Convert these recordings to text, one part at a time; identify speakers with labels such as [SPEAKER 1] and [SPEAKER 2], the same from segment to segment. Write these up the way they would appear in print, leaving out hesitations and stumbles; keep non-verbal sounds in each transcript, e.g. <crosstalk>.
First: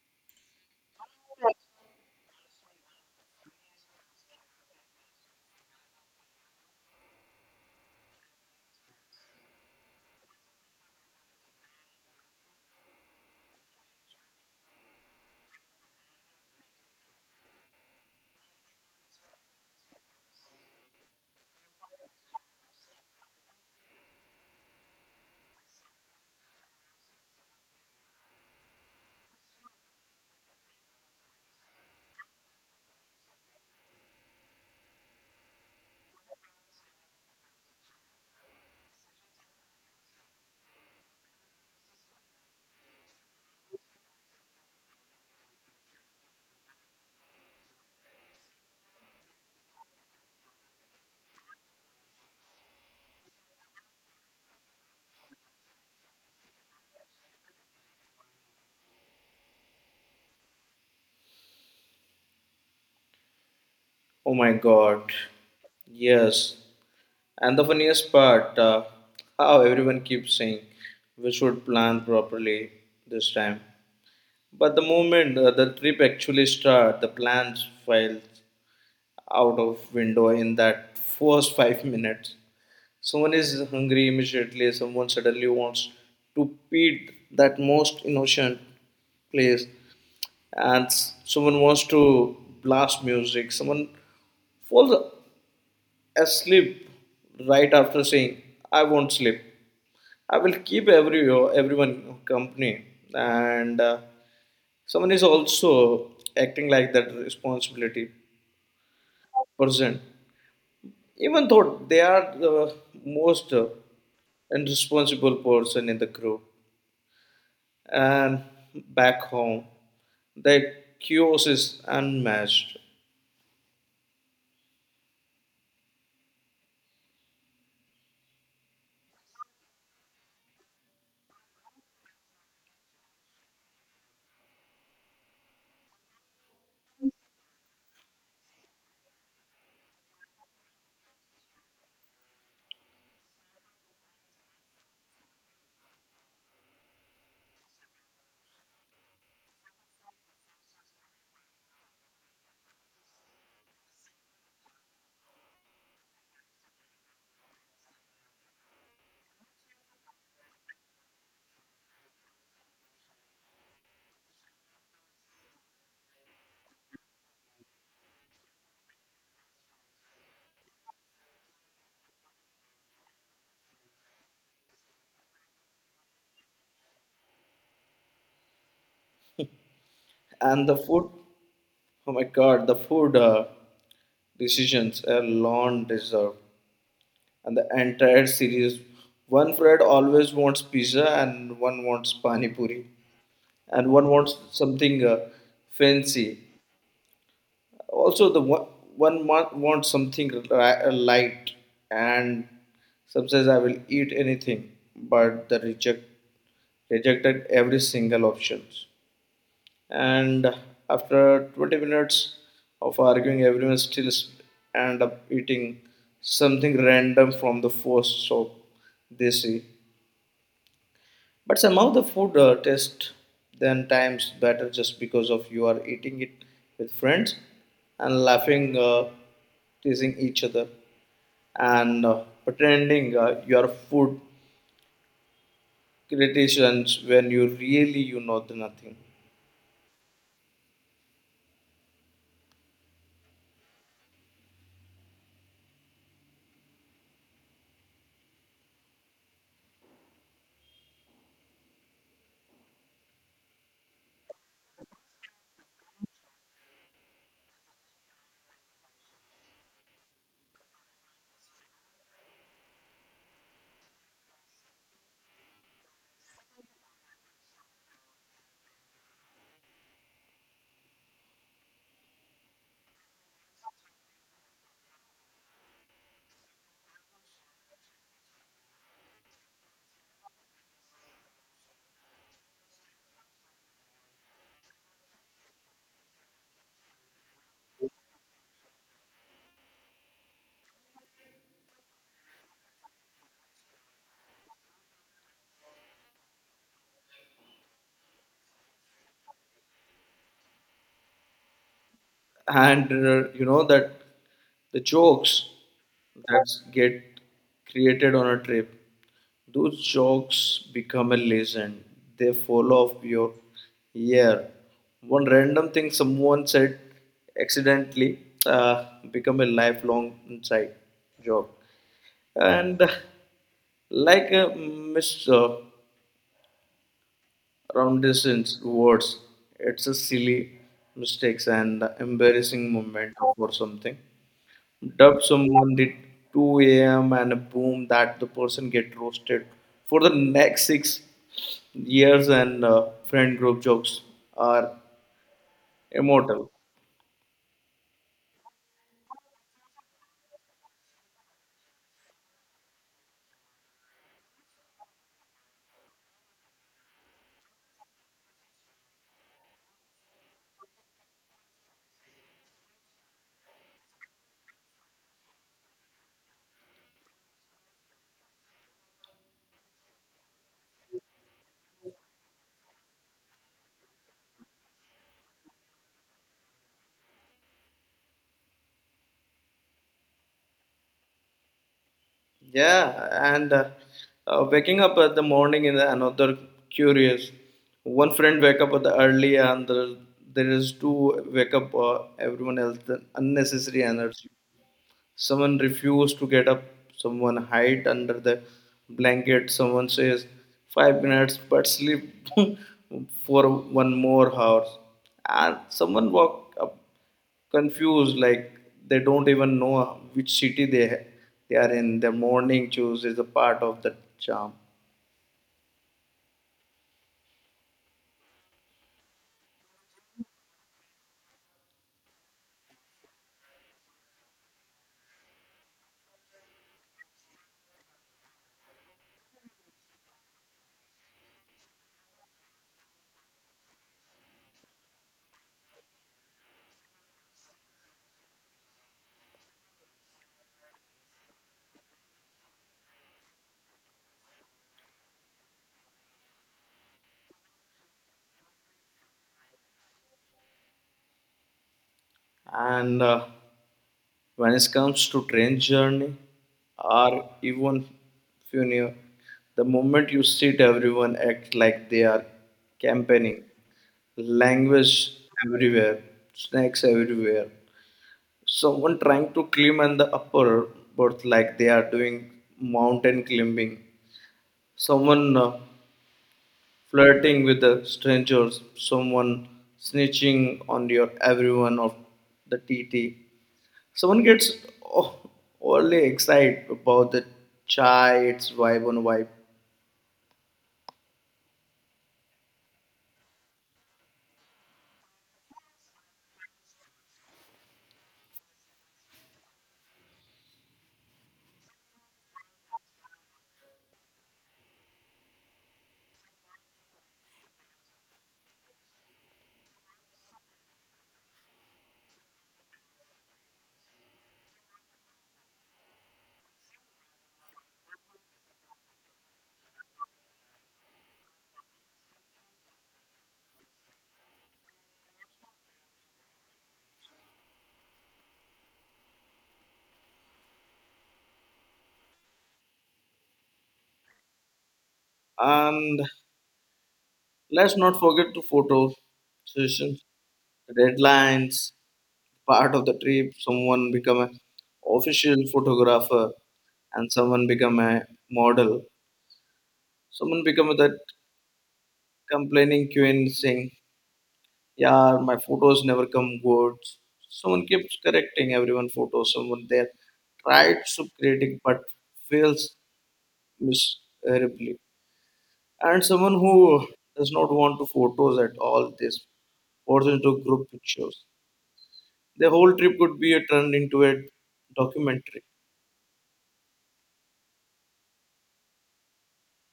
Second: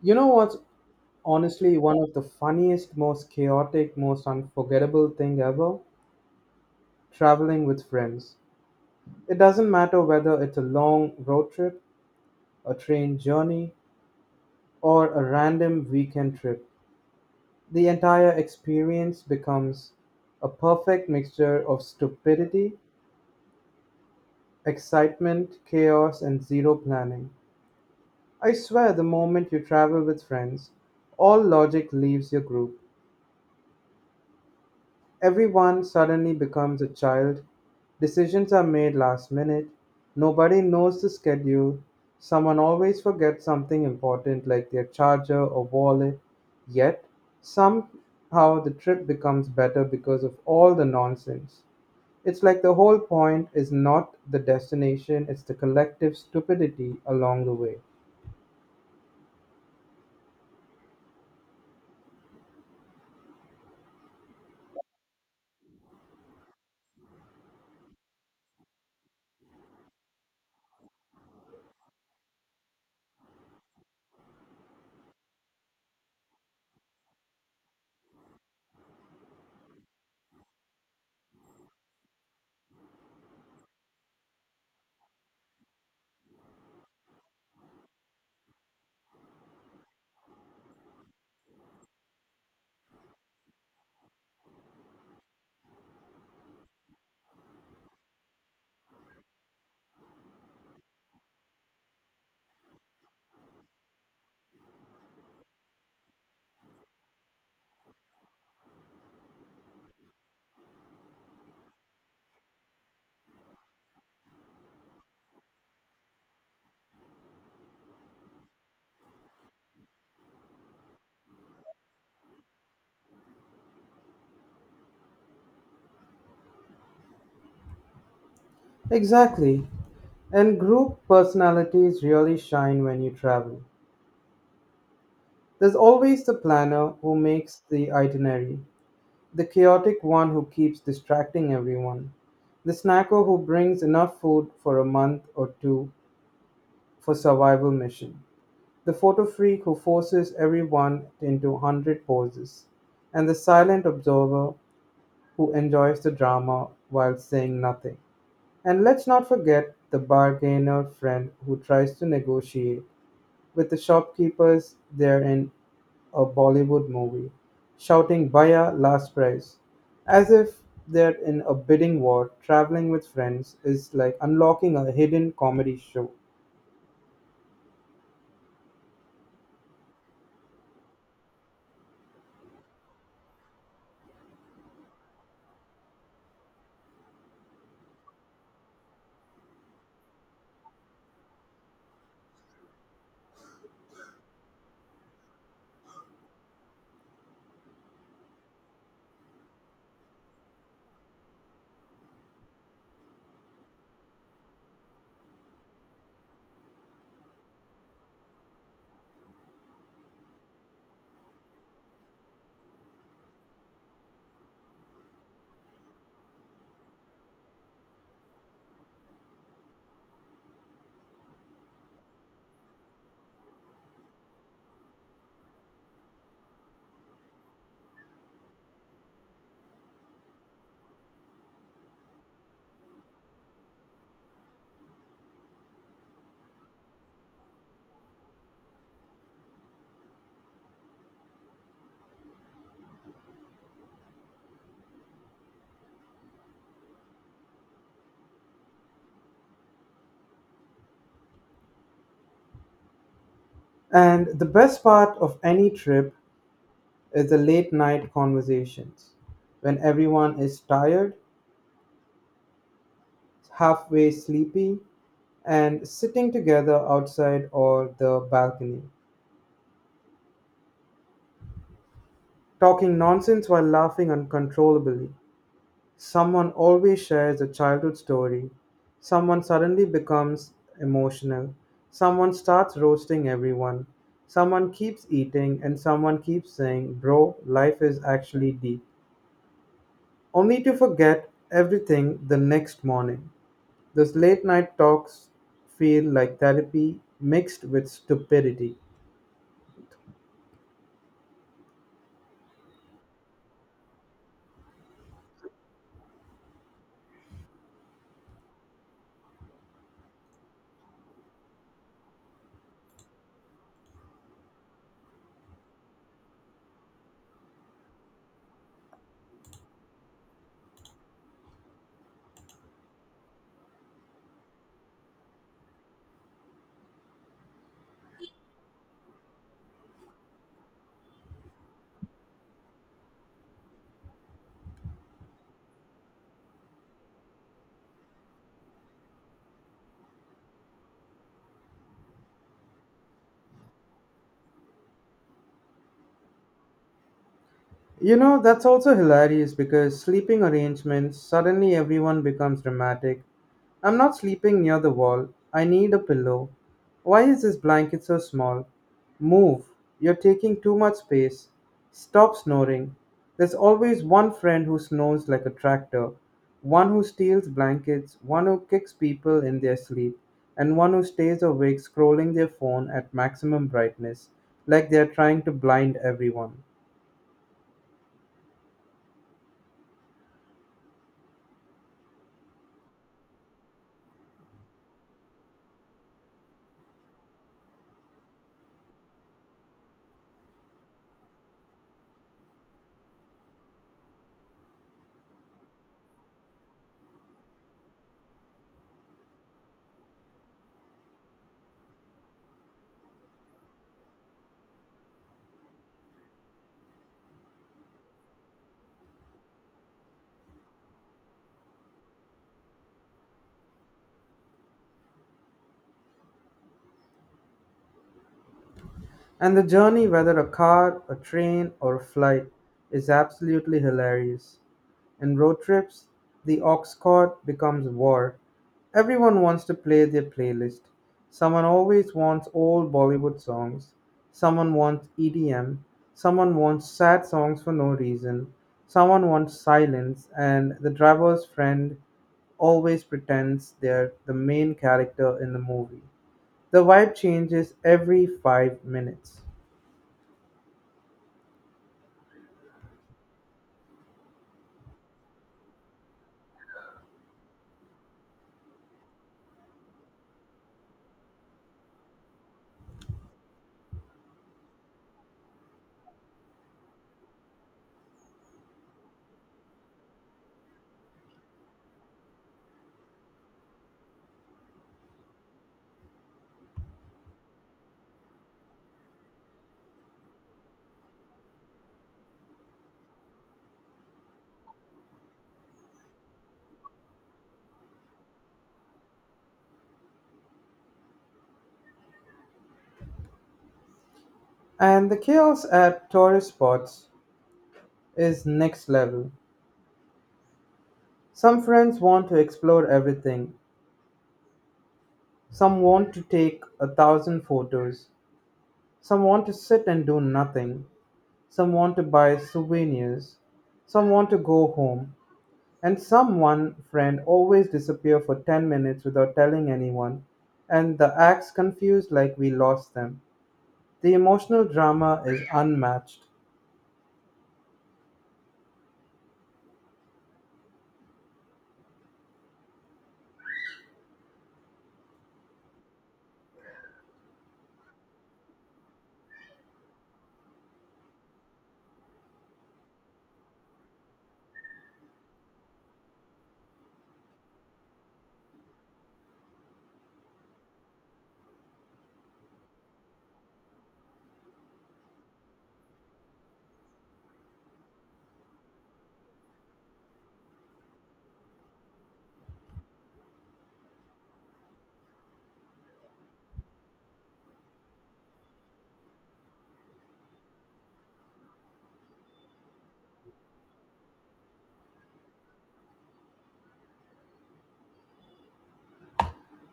[SPEAKER 1] You know what's honestly one of the funniest, most chaotic, most unforgettable thing ever? Traveling with friends. It doesn't matter whether it's a long road trip, a train journey, or a random weekend trip. The entire experience becomes a perfect mixture of stupidity, excitement, chaos, and zero planning. I swear, the moment you travel with friends, all logic leaves your group. Everyone suddenly becomes a child. Decisions are made last minute. Nobody knows the schedule. Someone always forgets something important like their charger or wallet. Yet, somehow the trip becomes better because of all the nonsense. It's like the whole point is not the destination, it's the collective stupidity along the way.
[SPEAKER 2] Oh my god. Yes. And the funniest part, how everyone keeps saying we should plan properly this time. But the moment the trip actually starts, the plans fell out of window in that first 5 minutes. Someone is hungry immediately, someone suddenly wants to feed that most innocent place, and someone wants to blast music, someone falls asleep right after saying I won't sleep. I will keep everyone company, and someone is also acting like that responsibility person, even though they are the most irresponsible person in the group. And back home, the chaos is unmatched,
[SPEAKER 1] Exactly. And group personalities really shine when you travel. There's always the planner who makes the itinerary, the chaotic one who keeps distracting everyone, the snacker who brings enough food for a month or two for survival mission, the photo freak who forces everyone into 100 poses, and the silent observer who enjoys the drama while saying nothing. And let's not forget the bargainer friend who tries to negotiate with the shopkeepers they're in a Bollywood movie, shouting Bhaiya last price, as if they're in a bidding war. Traveling with friends is like unlocking a hidden comedy show.
[SPEAKER 2] and the food. Oh my God, the food. Decisions alone deserved. And the entire series. One Fred always wants pizza, and one wants pani puri, and one wants something fancy. Also, the one wants something light, and some says I will eat anything, but the rejected every single options, and after 20 minutes of arguing everyone still end up eating something random from the first shop they see, but somehow the food tastes ten times better just because of you are eating it with friends and laughing, teasing each other, and pretending your food criticisms when you really the nothing.
[SPEAKER 1] And the best part of any trip is the late night conversations when everyone is tired, halfway sleepy, and sitting together outside or the balcony, talking nonsense while laughing uncontrollably. Someone always shares a childhood story. Someone suddenly becomes emotional. Someone starts roasting everyone. Someone keeps eating, and someone keeps saying, Bro, life is actually deep. Only to forget everything the next morning. Those late night talks feel like therapy mixed with stupidity.
[SPEAKER 2] And that the jokes that get created on a trip, those jokes become a legend. They fall off your ear. One random thing someone said accidentally, uh, become a lifelong inside joke. And like a miss, around words, it's a silly mistakes and embarrassing moment or something. Dub someone at 2 a.m. and boom, that the person get roasted for the next 6 years, and friend group jokes are immortal.
[SPEAKER 1] You know, that's also hilarious because sleeping arrangements, suddenly everyone becomes dramatic. I'm not sleeping near the wall. I need a pillow. Why is this blanket so small? Move. You're taking too much space. Stop snoring. There's always one friend who snores like a tractor, one who steals blankets, one who kicks people in their sleep, and one who stays awake scrolling their phone at maximum brightness, like they're trying to blind everyone.
[SPEAKER 2] Yeah, and waking up at the morning in another curious. One friend wake up at the early, and there is two wake up everyone else the unnecessary energy. Someone refused to get up, someone hide under the blanket, someone says 5 minutes but sleep <laughs> for one more hour, and someone walk up confused like they don't even know which city they are in. The morning choose is a part of the charm.
[SPEAKER 1] And the journey, whether a car, a train, or a flight, is absolutely hilarious. In road trips, the ox cart becomes war. Everyone wants to play their playlist. Someone always wants old Bollywood songs. Someone wants EDM. Someone wants sad songs for no reason. Someone wants silence, and the driver's friend always pretends they're the main character in the movie. The vibe changes every 5 minutes.
[SPEAKER 2] And when it comes to train journey or even funeral, the moment you sit, everyone act like they are campaigning. Language everywhere, snacks everywhere. Someone trying to climb on the upper berth like they are doing mountain climbing. Someone flirting with the strangers. Someone snitching on your everyone of the T T. Someone gets o- overly excited about the chai, its vibe on vibe.
[SPEAKER 1] And the chaos at tourist spots is next level. Some friends want to explore everything, some want to take a thousand photos, some want to sit and do nothing, some want to buy souvenirs, some want to go home, and some one friend always disappear for 10 minutes without telling anyone, and the acts confused like we lost them. The emotional drama is unmatched.
[SPEAKER 2] And let's not forget the photo sessions, the deadlines, part of the trip. Someone become an official photographer and someone become a model. Someone become that complaining queen saying, yeah, my photos never come good. Someone keeps correcting everyone photos. Someone there tried to critic but fails miserably. And someone who does not want to photos at all, this pours into group pictures. The whole trip could be turned into a documentary.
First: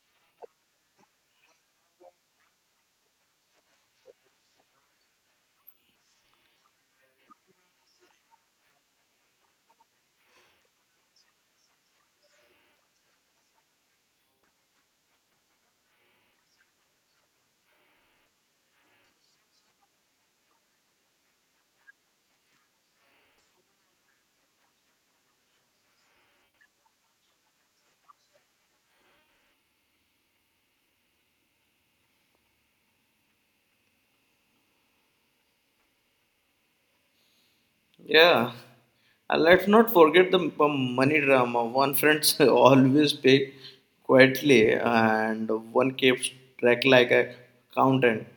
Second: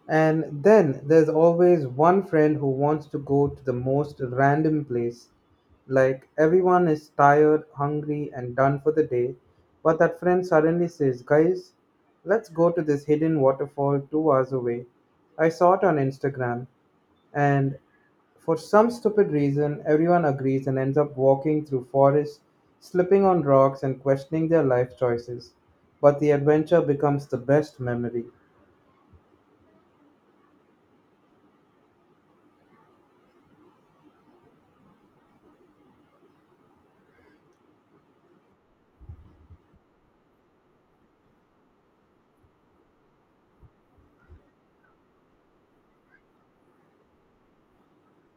[SPEAKER 1] And then there's always one friend who wants to go to the most random place. Like everyone is tired, hungry, and done for the day, but that friend suddenly says, Guys, let's go to this hidden waterfall 2 hours away. I saw it on Instagram, and for some stupid reason, everyone agrees and ends up walking through forests, slipping on rocks, and questioning their life choices. But the adventure becomes the best memory.
[SPEAKER 2] Yeah. And let's not forget the money drama. One friend <laughs> always pay quietly, and one keeps track like a accountant.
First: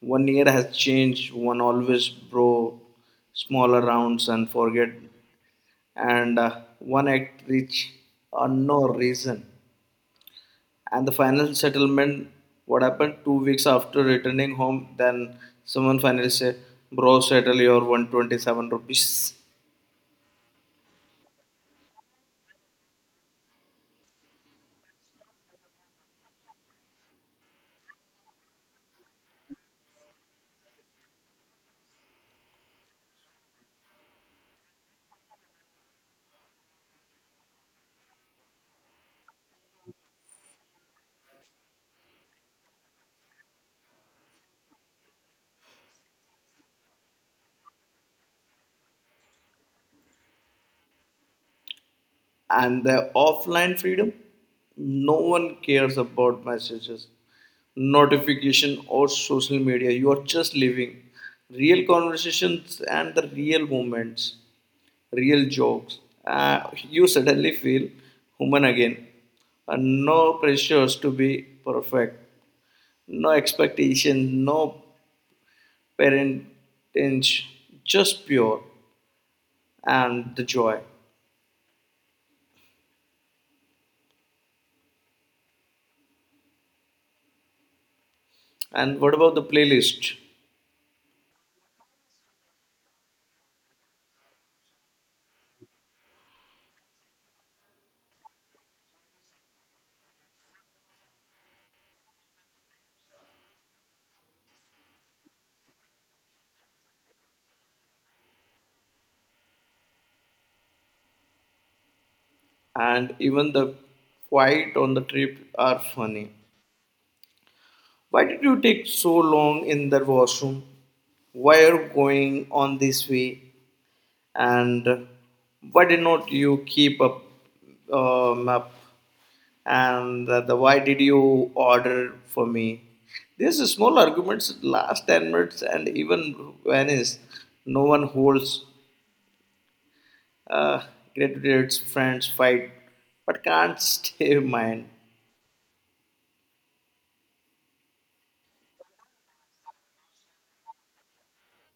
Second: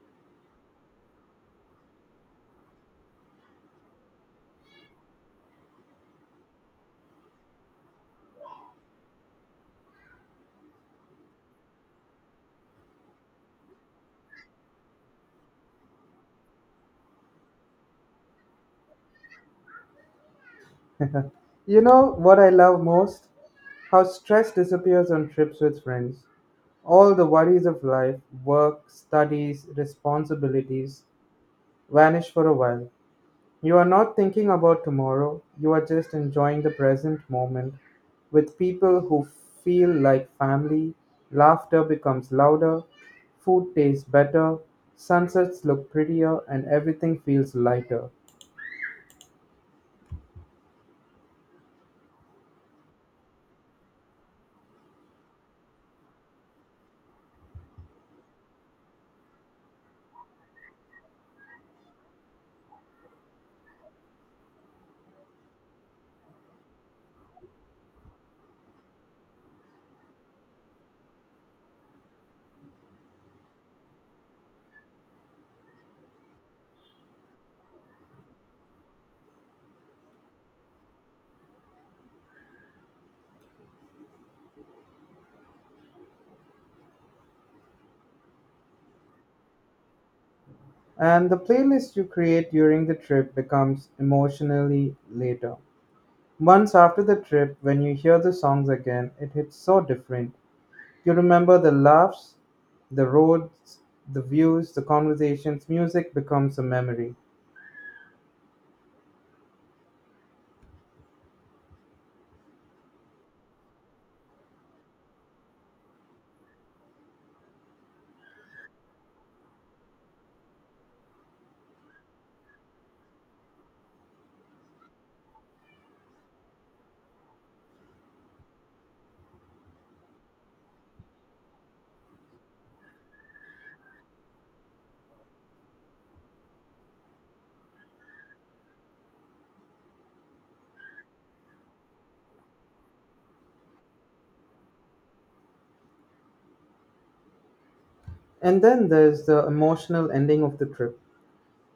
[SPEAKER 2] One year has changed. One always bro smaller rounds and forget, and one act rich on no reason. And the final settlement, what happened 2 weeks after returning home, then someone finally said, Bro, settle your 127 rupees.
[SPEAKER 1] You know what I love most? How stress disappears on trips with friends. All the worries of life, work, studies, responsibilities vanish for a while. You are not thinking about tomorrow, you are just enjoying the present moment with people who feel like family. Laughter becomes louder, food tastes better, sunsets look prettier, and everything feels lighter.
[SPEAKER 2] And the offline freedom, no one cares about messages notification or social media. You are just living real conversations and the real moments, real jokes, uh, you suddenly feel human again. And no pressures to be perfect, no expectation, no parentage, just pure and the joy. And what about the playlist?
[SPEAKER 1] And the playlist you create during the trip becomes emotionally later. Months after the trip, when you hear the songs again, it hits so different. You remember the laughs, the roads, the views, the conversations. Music becomes a memory.
[SPEAKER 2] And even the fight on the trip are funny. Why did you take so long in the washroom? Why are you going on this way? And why did not you keep up map? And the why did you order for me? These small arguments last 10 minutes and even vanish. No one holds uh, graduates, friends fight, but can't <laughs> stay in mind.
[SPEAKER 1] And then there's the emotional ending of the trip.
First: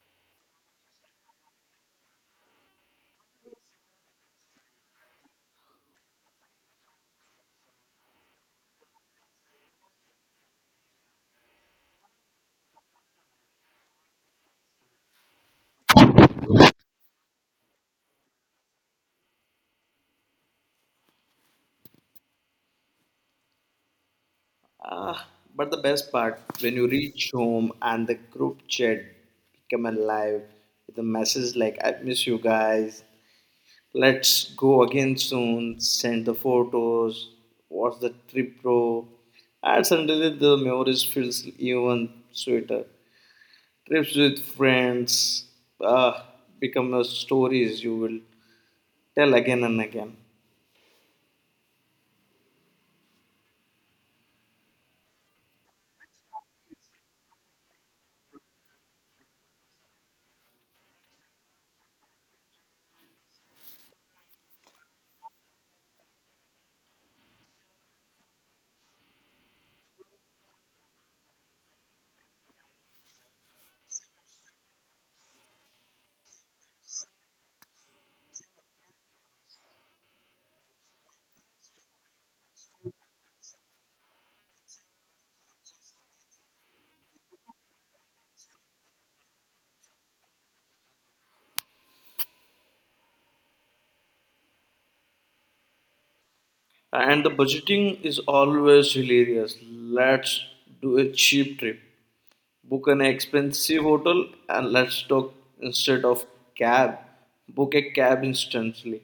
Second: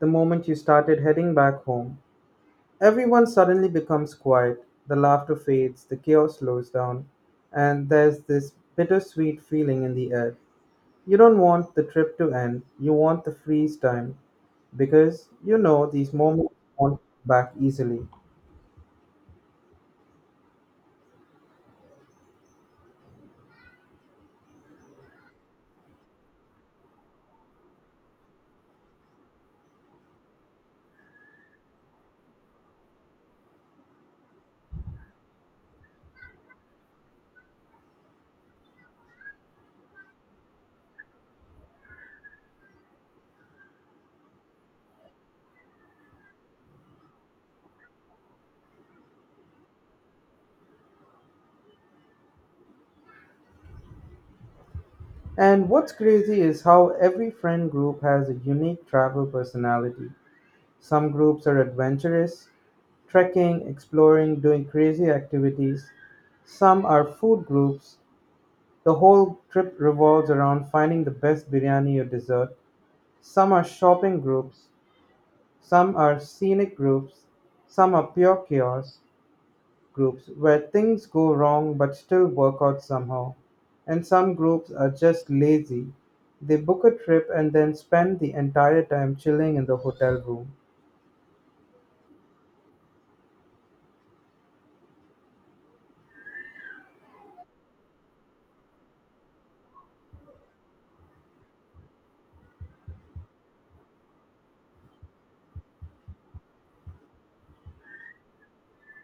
[SPEAKER 1] The moment you started heading back home, everyone suddenly becomes quiet. The laughter fades, the chaos slows down, and there's this bittersweet feeling in the air. You don't want the trip to end, you want the freeze time because you know these moments won't come back easily.
[SPEAKER 2] Ah, but the best part, when you reach home and the group chat become alive with a message like "I miss you guys," let's go again soon. Send the photos. What's the trip, bro? And suddenly the memories feels even sweeter. Trips with friends, ah, become a stories you will tell again and again.
[SPEAKER 1] And what's crazy is how every friend group has a unique travel personality. Some groups are adventurous, trekking, exploring, doing crazy activities. Some are food groups. The whole trip revolves around finding the best biryani or dessert. Some are shopping groups. Some are scenic groups. Some are pure chaos, groups where things go wrong but still work out somehow. And some groups are just lazy. They book a trip and then spend the entire time chilling in the hotel room.
[SPEAKER 2] And the budgeting is always hilarious. Let's do a cheap trip. Book an expensive hotel, and let's talk instead of cab. Book a cab instantly.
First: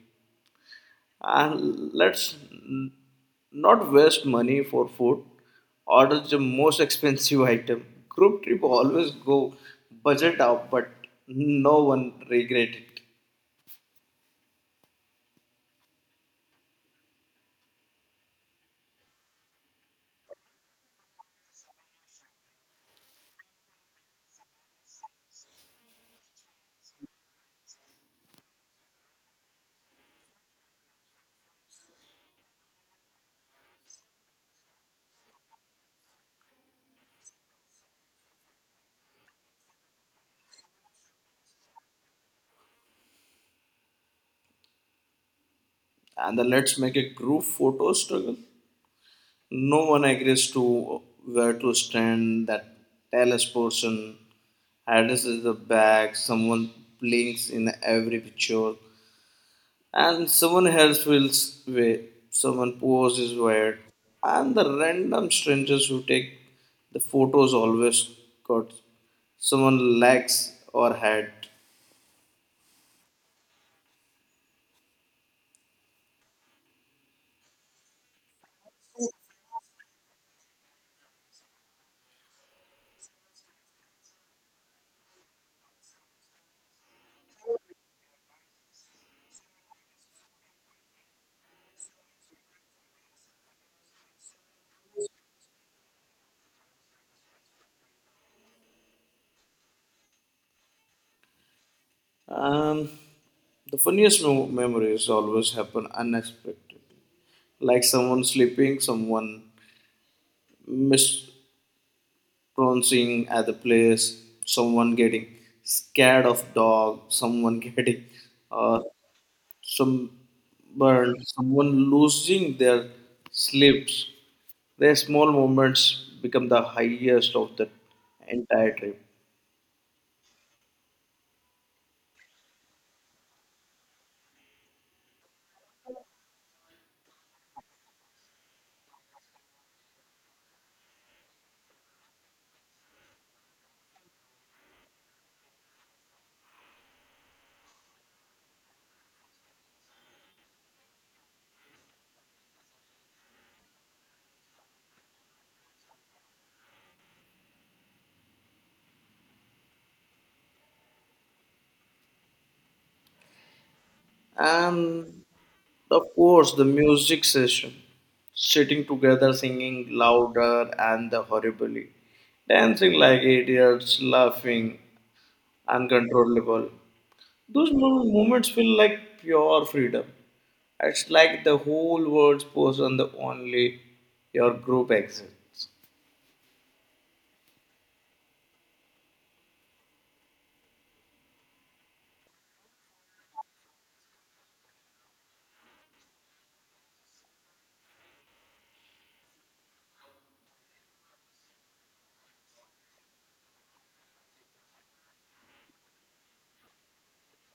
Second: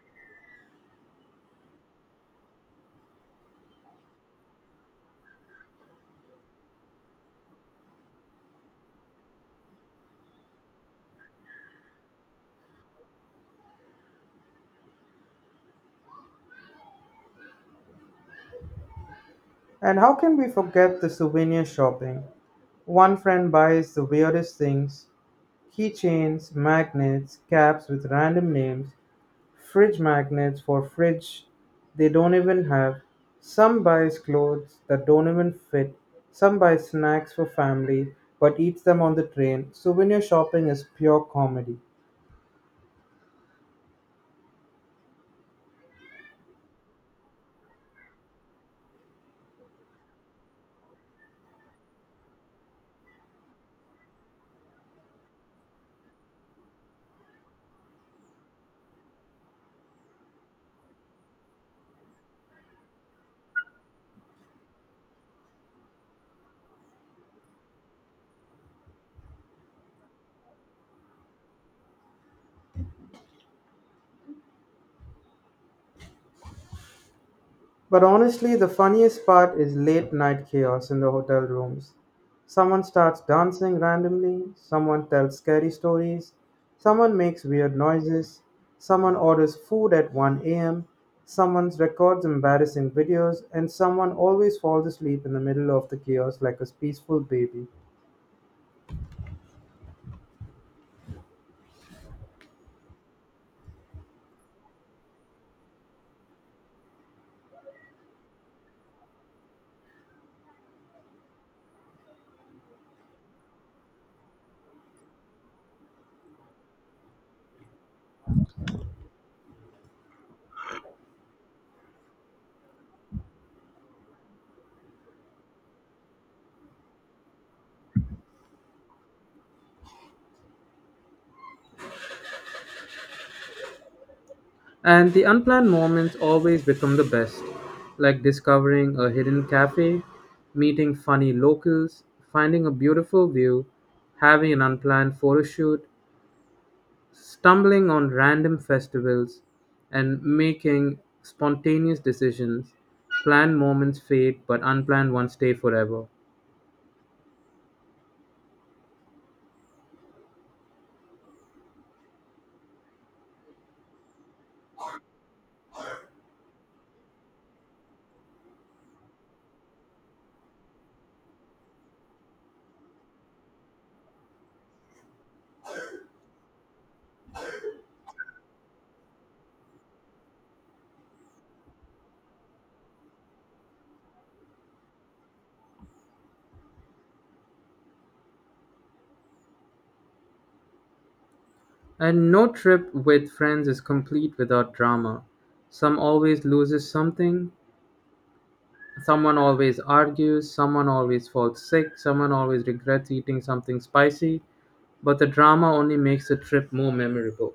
[SPEAKER 2] And let's not waste money for food. Order the most expensive item. Group trip always go budget up, but no one regret it.
[SPEAKER 1] And how can we forget the souvenir shopping? One friend buys the weirdest things: keychains, magnets, caps with random names, fridge magnets for fridge they don't even have. Some buys clothes that don't even fit, some buy snacks for family but eats them on the train. Souvenir shopping is pure comedy.
[SPEAKER 2] And then let's make a group photo struggle. No one agrees to where to stand. That careless person addresses the bag. Someone blinks in every picture, and someone else feels way. Someone poses weird, and the random strangers who take the photos always got someone legs or head.
[SPEAKER 1] But honestly, the funniest part is late night chaos in the hotel rooms. Someone starts dancing randomly, someone tells scary stories, someone makes weird noises, someone orders food at 1 a.m., someone records embarrassing videos, and someone always falls asleep in the middle of the chaos like a peaceful baby.
[SPEAKER 2] Um, the funniest memories always happen unexpectedly, like someone sleeping, someone miss prancing at the place, someone getting scared of dog, someone <laughs> getting, uh, some burn, someone losing their slips. Their small moments become the highest of the entire trip.
[SPEAKER 1] And the unplanned moments always become the best, like discovering a hidden cafe, meeting funny locals, finding a beautiful view, having an unplanned photo shoot, stumbling on random festivals, and making spontaneous decisions. Planned moments fade, but unplanned ones stay forever.
[SPEAKER 2] And of course, the music session, sitting together, singing louder and the horribly, dancing like idiots, laughing uncontrollable. Those moments feel like pure freedom. It's like the whole world's posed on the only your group exists.
[SPEAKER 1] And no trip with friends is complete without drama. Some always loses something, someone always argues, someone always falls sick, someone always regrets eating something spicy, but the drama only makes the trip more memorable.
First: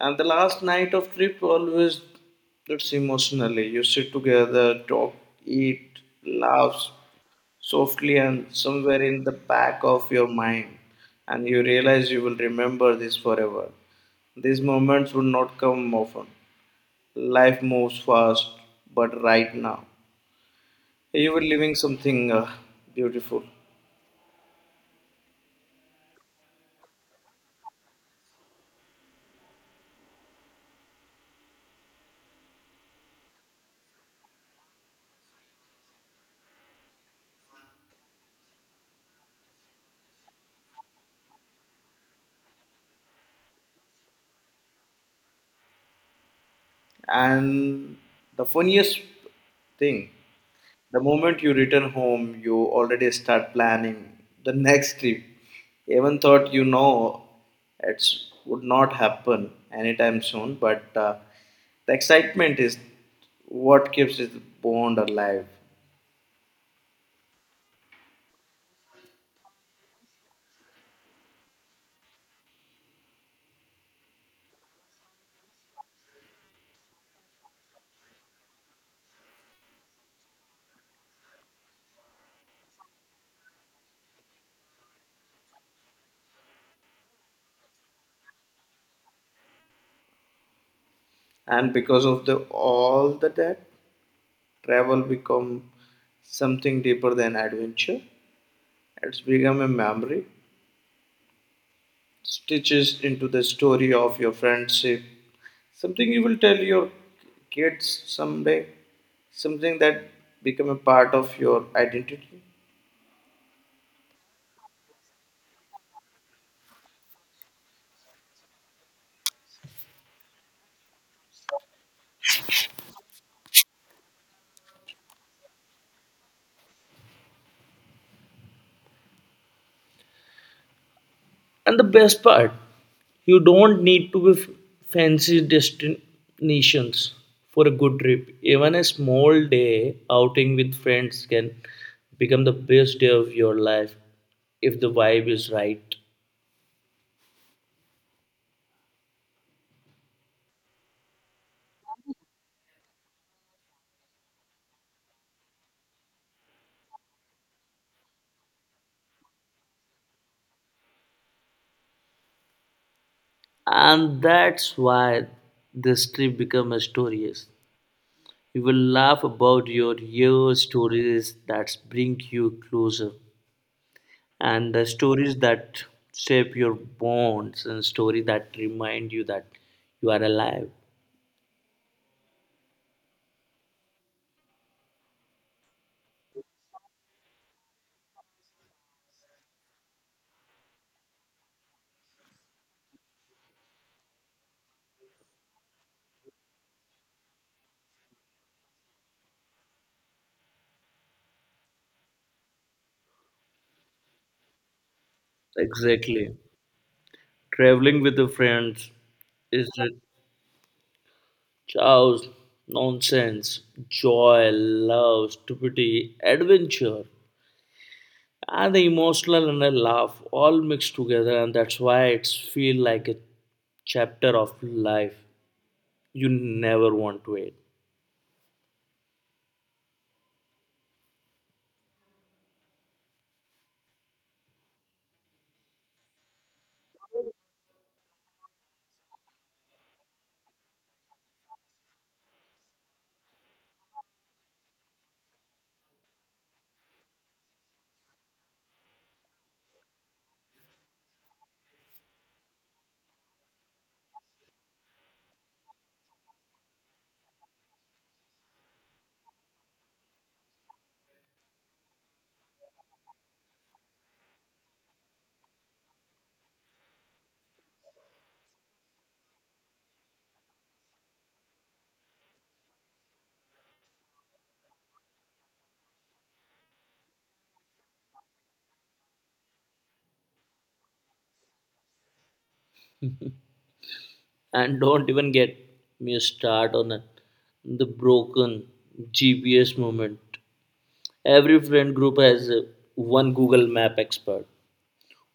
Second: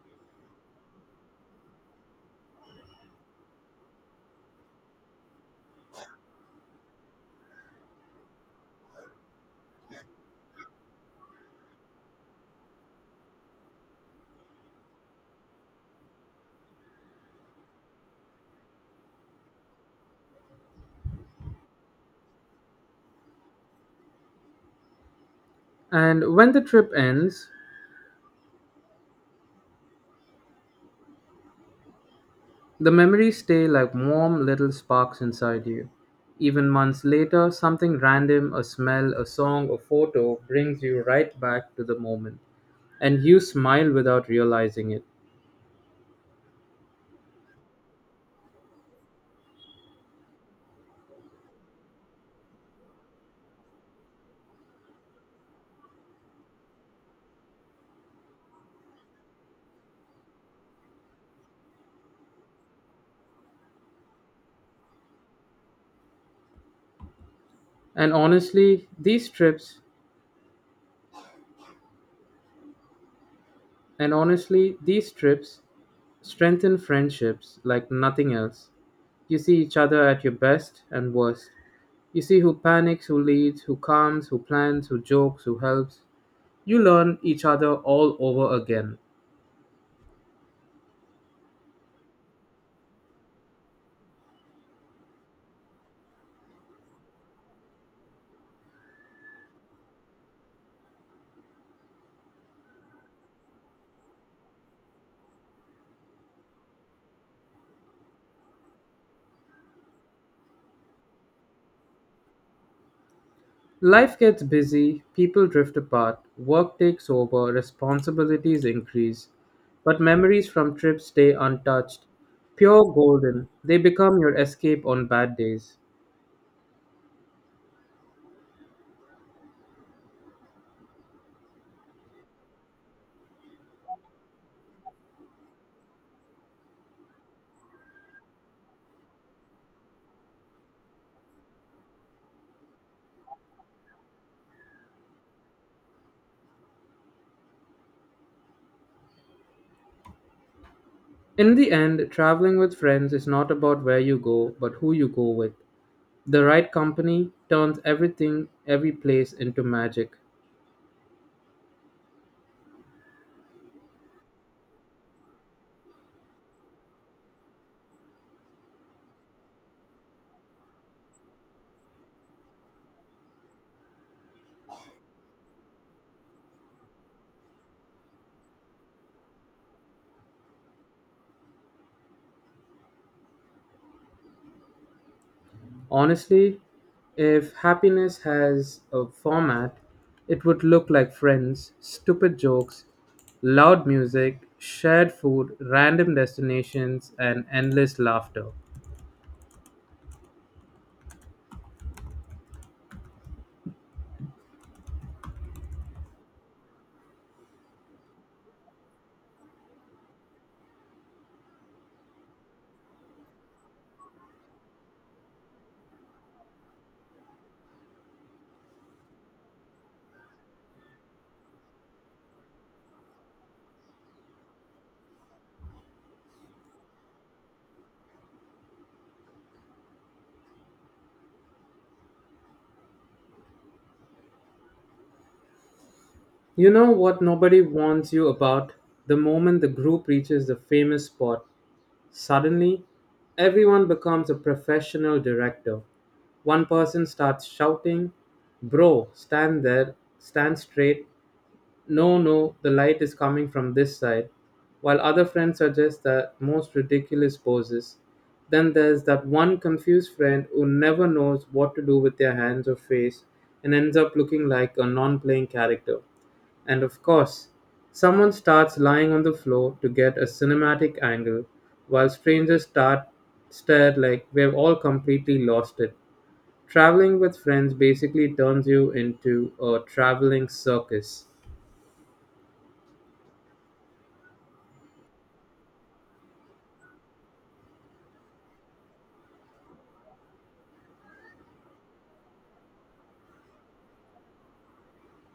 [SPEAKER 2] And the last night of trip always it's emotionally. You sit together, talk, eat, laugh softly, and somewhere in the back of your mind, and you realize you will remember this forever. These moments will not come often. Life moves fast, but right now, you were living something beautiful.
[SPEAKER 1] And when the trip ends, the memories stay like warm little sparks inside you. Even months later, something random, a smell, a song, a photo brings you right back to the moment. And you smile without realizing it.
[SPEAKER 2] And the funniest thing, the moment you return home, you already start planning the next trip. Even thought you know it would not happen anytime soon, but the excitement is what keeps this bond alive.
[SPEAKER 1] And honestly, these trips, and honestly, these trips strengthen friendships like nothing else. You see each other at your best and worst. You see who panics, who leads, who calms, who plans, who jokes, who helps. You learn each other all over again.
[SPEAKER 2] And because of the all the that, travel become something deeper than adventure. It's become a memory stitches into the story of your friendship. Something you will tell your kids someday. Something that become a part of your identity.
[SPEAKER 1] Life gets busy, people drift apart, work takes over, responsibilities increase. But memories from trips stay untouched. Pure golden, they become your escape on bad days.
[SPEAKER 2] And the best part, you don't need to be fancy destinations for a good trip. Even a small day outing with friends can become the best day of your life if the vibe is right.
[SPEAKER 1] In the end, traveling with friends is not about where you go, but who you go with. The right company turns everything, every place into magic.
[SPEAKER 2] And that's why this trip becomes a story. You will laugh about your year stories that bring you closer, and the stories that shape your bonds, and story that remind you that you are alive.
[SPEAKER 1] Honestly, if happiness has a format, it would look like friends, stupid jokes, loud music, shared food, random destinations, and endless laughter.
[SPEAKER 2] Exactly. Traveling with your friends is a chaos, nonsense, joy, love, stupidity, adventure, and the emotional and the laugh all mixed together, and that's why it's feel like a chapter of life you never want to end.
[SPEAKER 1] You know what nobody warns you about? The moment the group reaches the famous spot, suddenly everyone becomes a professional director. One person starts shouting, Bro, stand there, stand straight. No, no, the light is coming from this side. While other friends suggest the most ridiculous poses. Then there's that one confused friend who never knows what to do with their hands or face and ends up looking like a non playing character. And of course, someone starts lying on the floor to get a cinematic angle, while strangers start stare like we've all completely lost it. Traveling with friends basically turns you into a traveling circus.
[SPEAKER 2] And even get me started on the one GPS moment. Every friend group has one Google Map expert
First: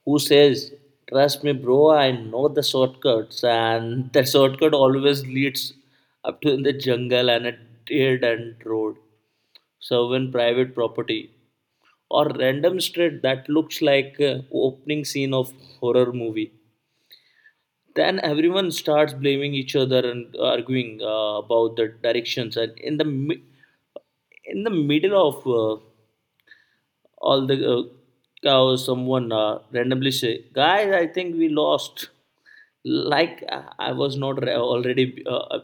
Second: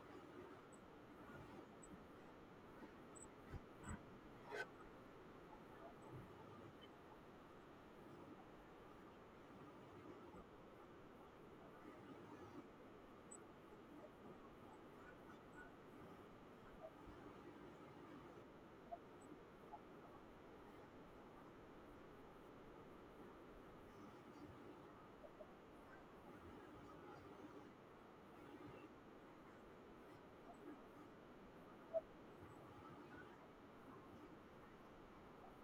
[SPEAKER 2] who says, Trust me, bro, I know the shortcuts, and <laughs> that shortcut always leads up to in the jungle and a dead end road, serving private property, or random street that looks like opening scene of horror movie. Then everyone starts blaming each other and arguing about the directions, and in the middle of all the chaos, someone randomly say guys I think we lost, like I was not already uh,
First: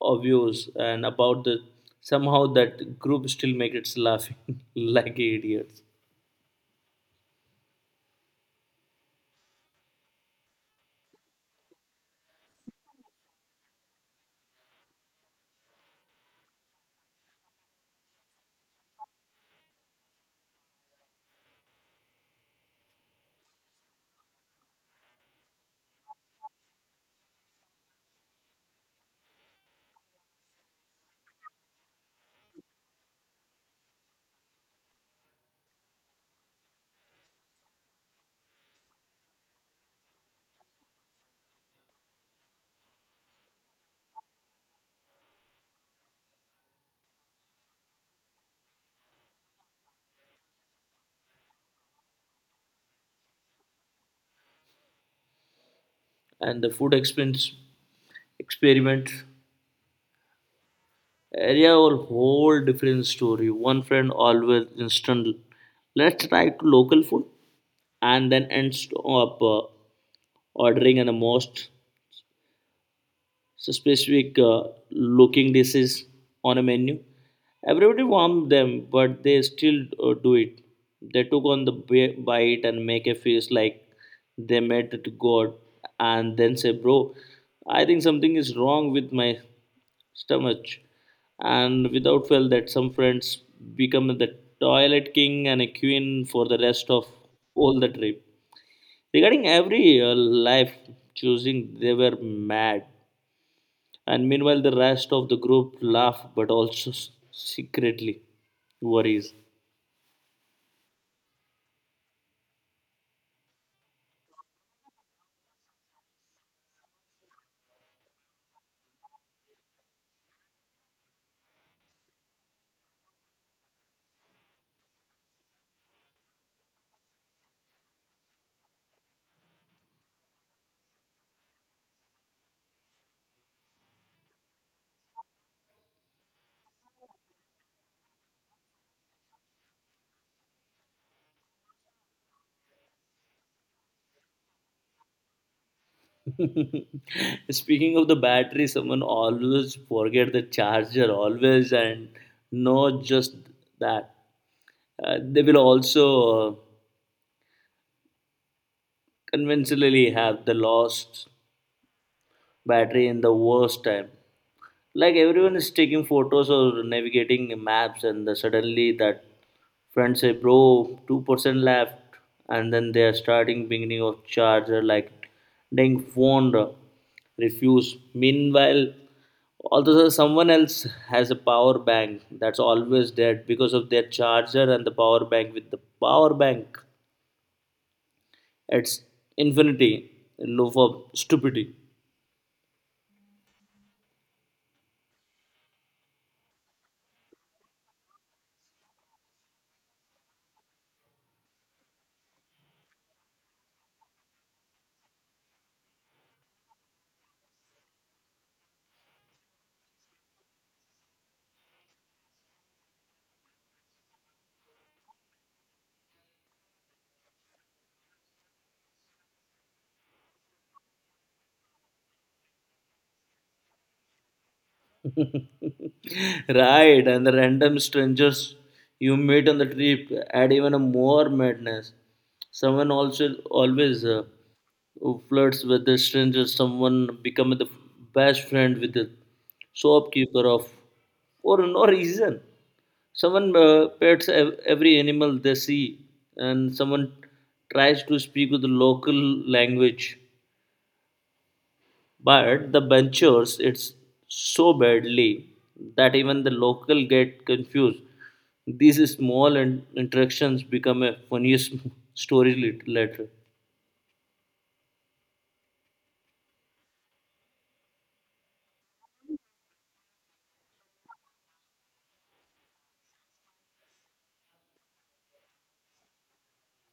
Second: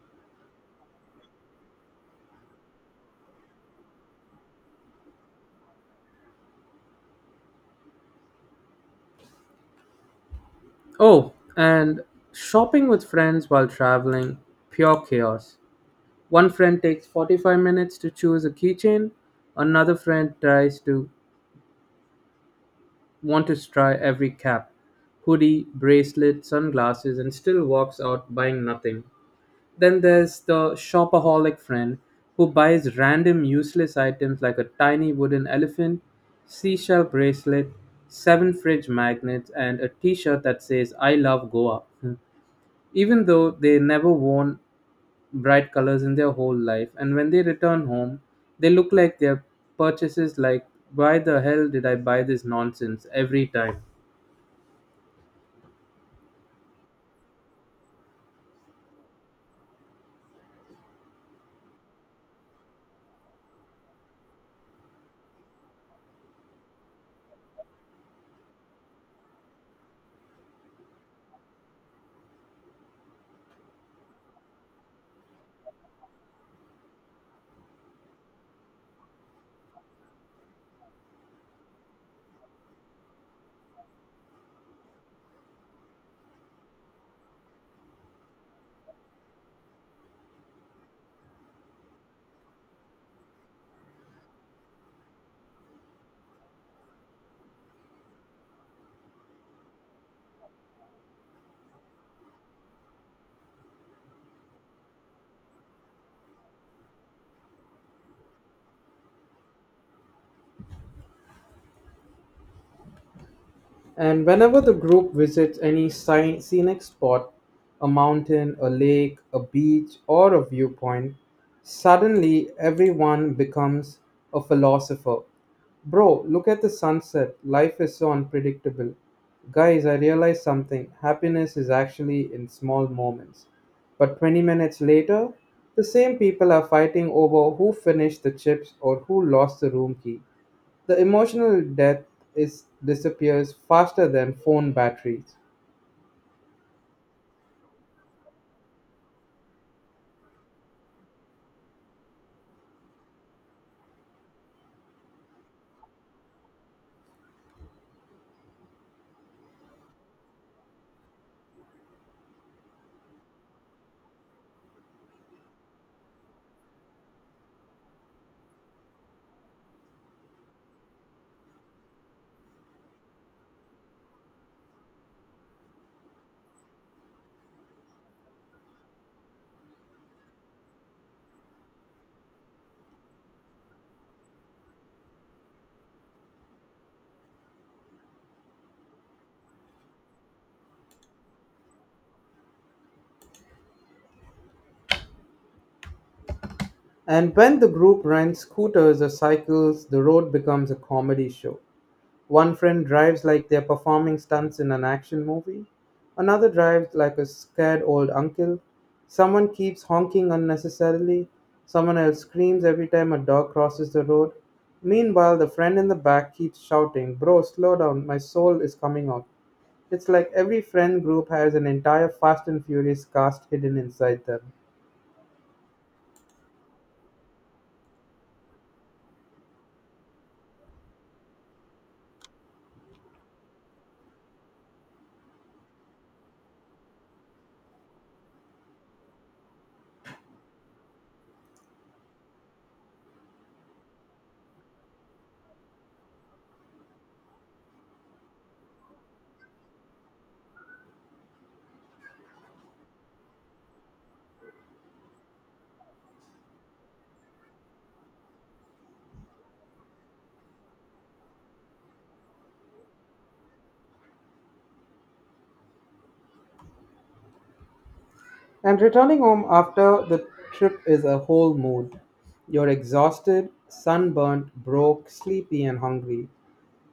[SPEAKER 2] obvious, and about the somehow that group still makes it laughing <laughs> like idiots.
[SPEAKER 1] Oh, and shopping with friends while traveling, pure chaos. One friend takes 45 minutes to choose a keychain, another friend tries to want to try every cap, hoodie, bracelet, sunglasses, and still walks out buying nothing. Then there's the shopaholic friend who buys random useless items like a tiny wooden elephant, seashell bracelet, seven fridge magnets, and a t shirt that says, I love Goa, <laughs> even though they never worn bright colors in their whole life. And when they return home, they look like their purchases like, why the hell did I buy this nonsense every time?
[SPEAKER 2] And the food expense experiment area or whole different story. One friend always instant, let's try to local food, and then ends up ordering an most so specific looking dishes on a menu. Everybody warmed them, but they still do it. They took on the bite and make a face like they met to God, and then say, "Bro, I think something is wrong with my stomach." And without fail, that some friends become the toilet king and a queen for the rest of all the trip. Regarding every life choosing, they were mad. And meanwhile, the rest of the group laugh, but also secretly worries.
[SPEAKER 1] And whenever the group visits any scenic spot, a mountain, a lake, a beach, or a viewpoint, suddenly everyone becomes a philosopher. Bro, look at the sunset. Life is so unpredictable. Guys, I realized something. Happiness is actually in small moments. But 20 minutes later, the same people are fighting over who finished the chips or who lost the room key. The emotional depth is disappears faster than phone batteries.
[SPEAKER 2] <laughs> Speaking of the battery, someone always forget the charger, always, and not just that. They will also conventionally have the lost battery in the worst time. Like everyone is taking photos or navigating maps, and suddenly that friend say bro 2% left, and then they are starting beginning of charger like dang phone, refuse. Meanwhile, although someone else has a power bank that's always dead because of their charger, and the power bank with the power bank, it's infinity in loop of stupidity.
[SPEAKER 1] And when the group rents scooters or cycles, the road becomes a comedy show. One friend drives like they're performing stunts in an action movie. Another drives like a scared old uncle. Someone keeps honking unnecessarily. Someone else screams every time a dog crosses the road. Meanwhile, the friend in the back keeps shouting, Bro, slow down, my soul is coming out. It's like every friend group has an entire Fast and Furious cast hidden inside them.
[SPEAKER 2] Right, and the random strangers you meet on the trip add even a more madness. Someone also always flirts with the stranger. Someone become the best friend with the shopkeeper of for no reason. Someone pets every animal they see, and someone tries to speak with the local language. But the ventures, it's so badly that even the local get confused. These small interactions become a funniest <laughs> story later.
[SPEAKER 1] And returning home after the trip is a whole mood. You're exhausted, sunburnt, broke, sleepy, and hungry.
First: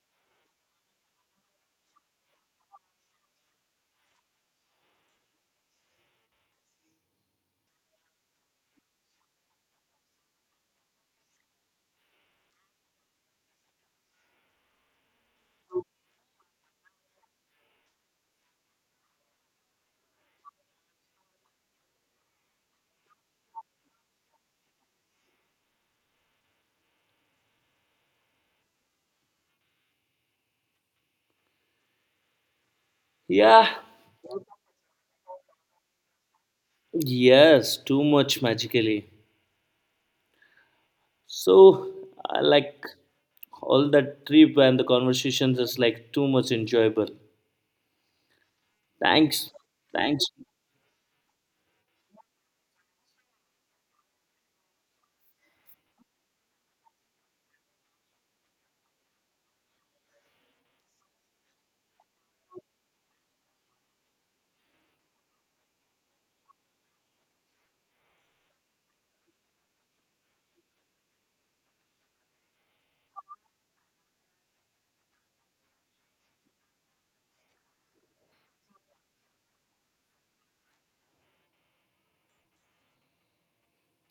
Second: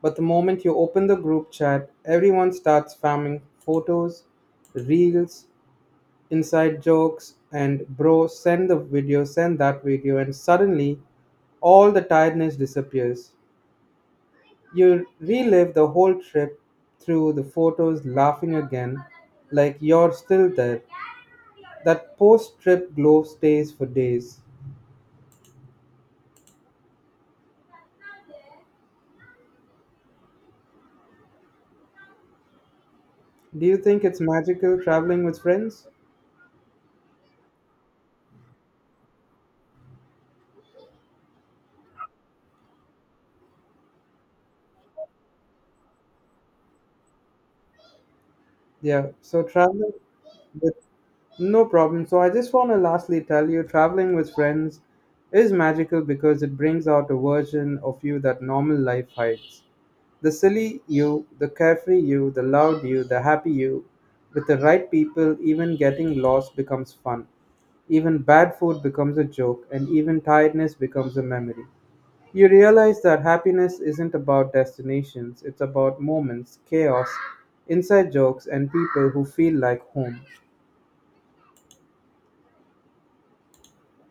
[SPEAKER 1] But the moment you open the group chat, everyone starts spamming photos, reels, inside jokes, and bro, send the video, send that video, and suddenly all the tiredness disappears. You relive the whole trip through the photos, laughing again, like you're still there. That post trip glow stays for days. Do
[SPEAKER 2] Yeah,
[SPEAKER 1] you think it's magical traveling with friends?
[SPEAKER 2] yes, too much magically. So I like all that trip and the conversations is like too much enjoyable.
[SPEAKER 1] Yeah, so
[SPEAKER 2] Thanks,
[SPEAKER 1] traveling
[SPEAKER 2] thanks.
[SPEAKER 1] with no problem. So I just want to lastly tell you traveling with friends is magical because it brings out a version of you that normal life hides. The silly you, the carefree you, the loud you, the happy you. With the right people, even getting lost becomes fun. Even bad food becomes a joke, and even tiredness becomes a memory. You realize that happiness isn't about destinations, it's about moments, chaos, inside jokes, and people who feel like home.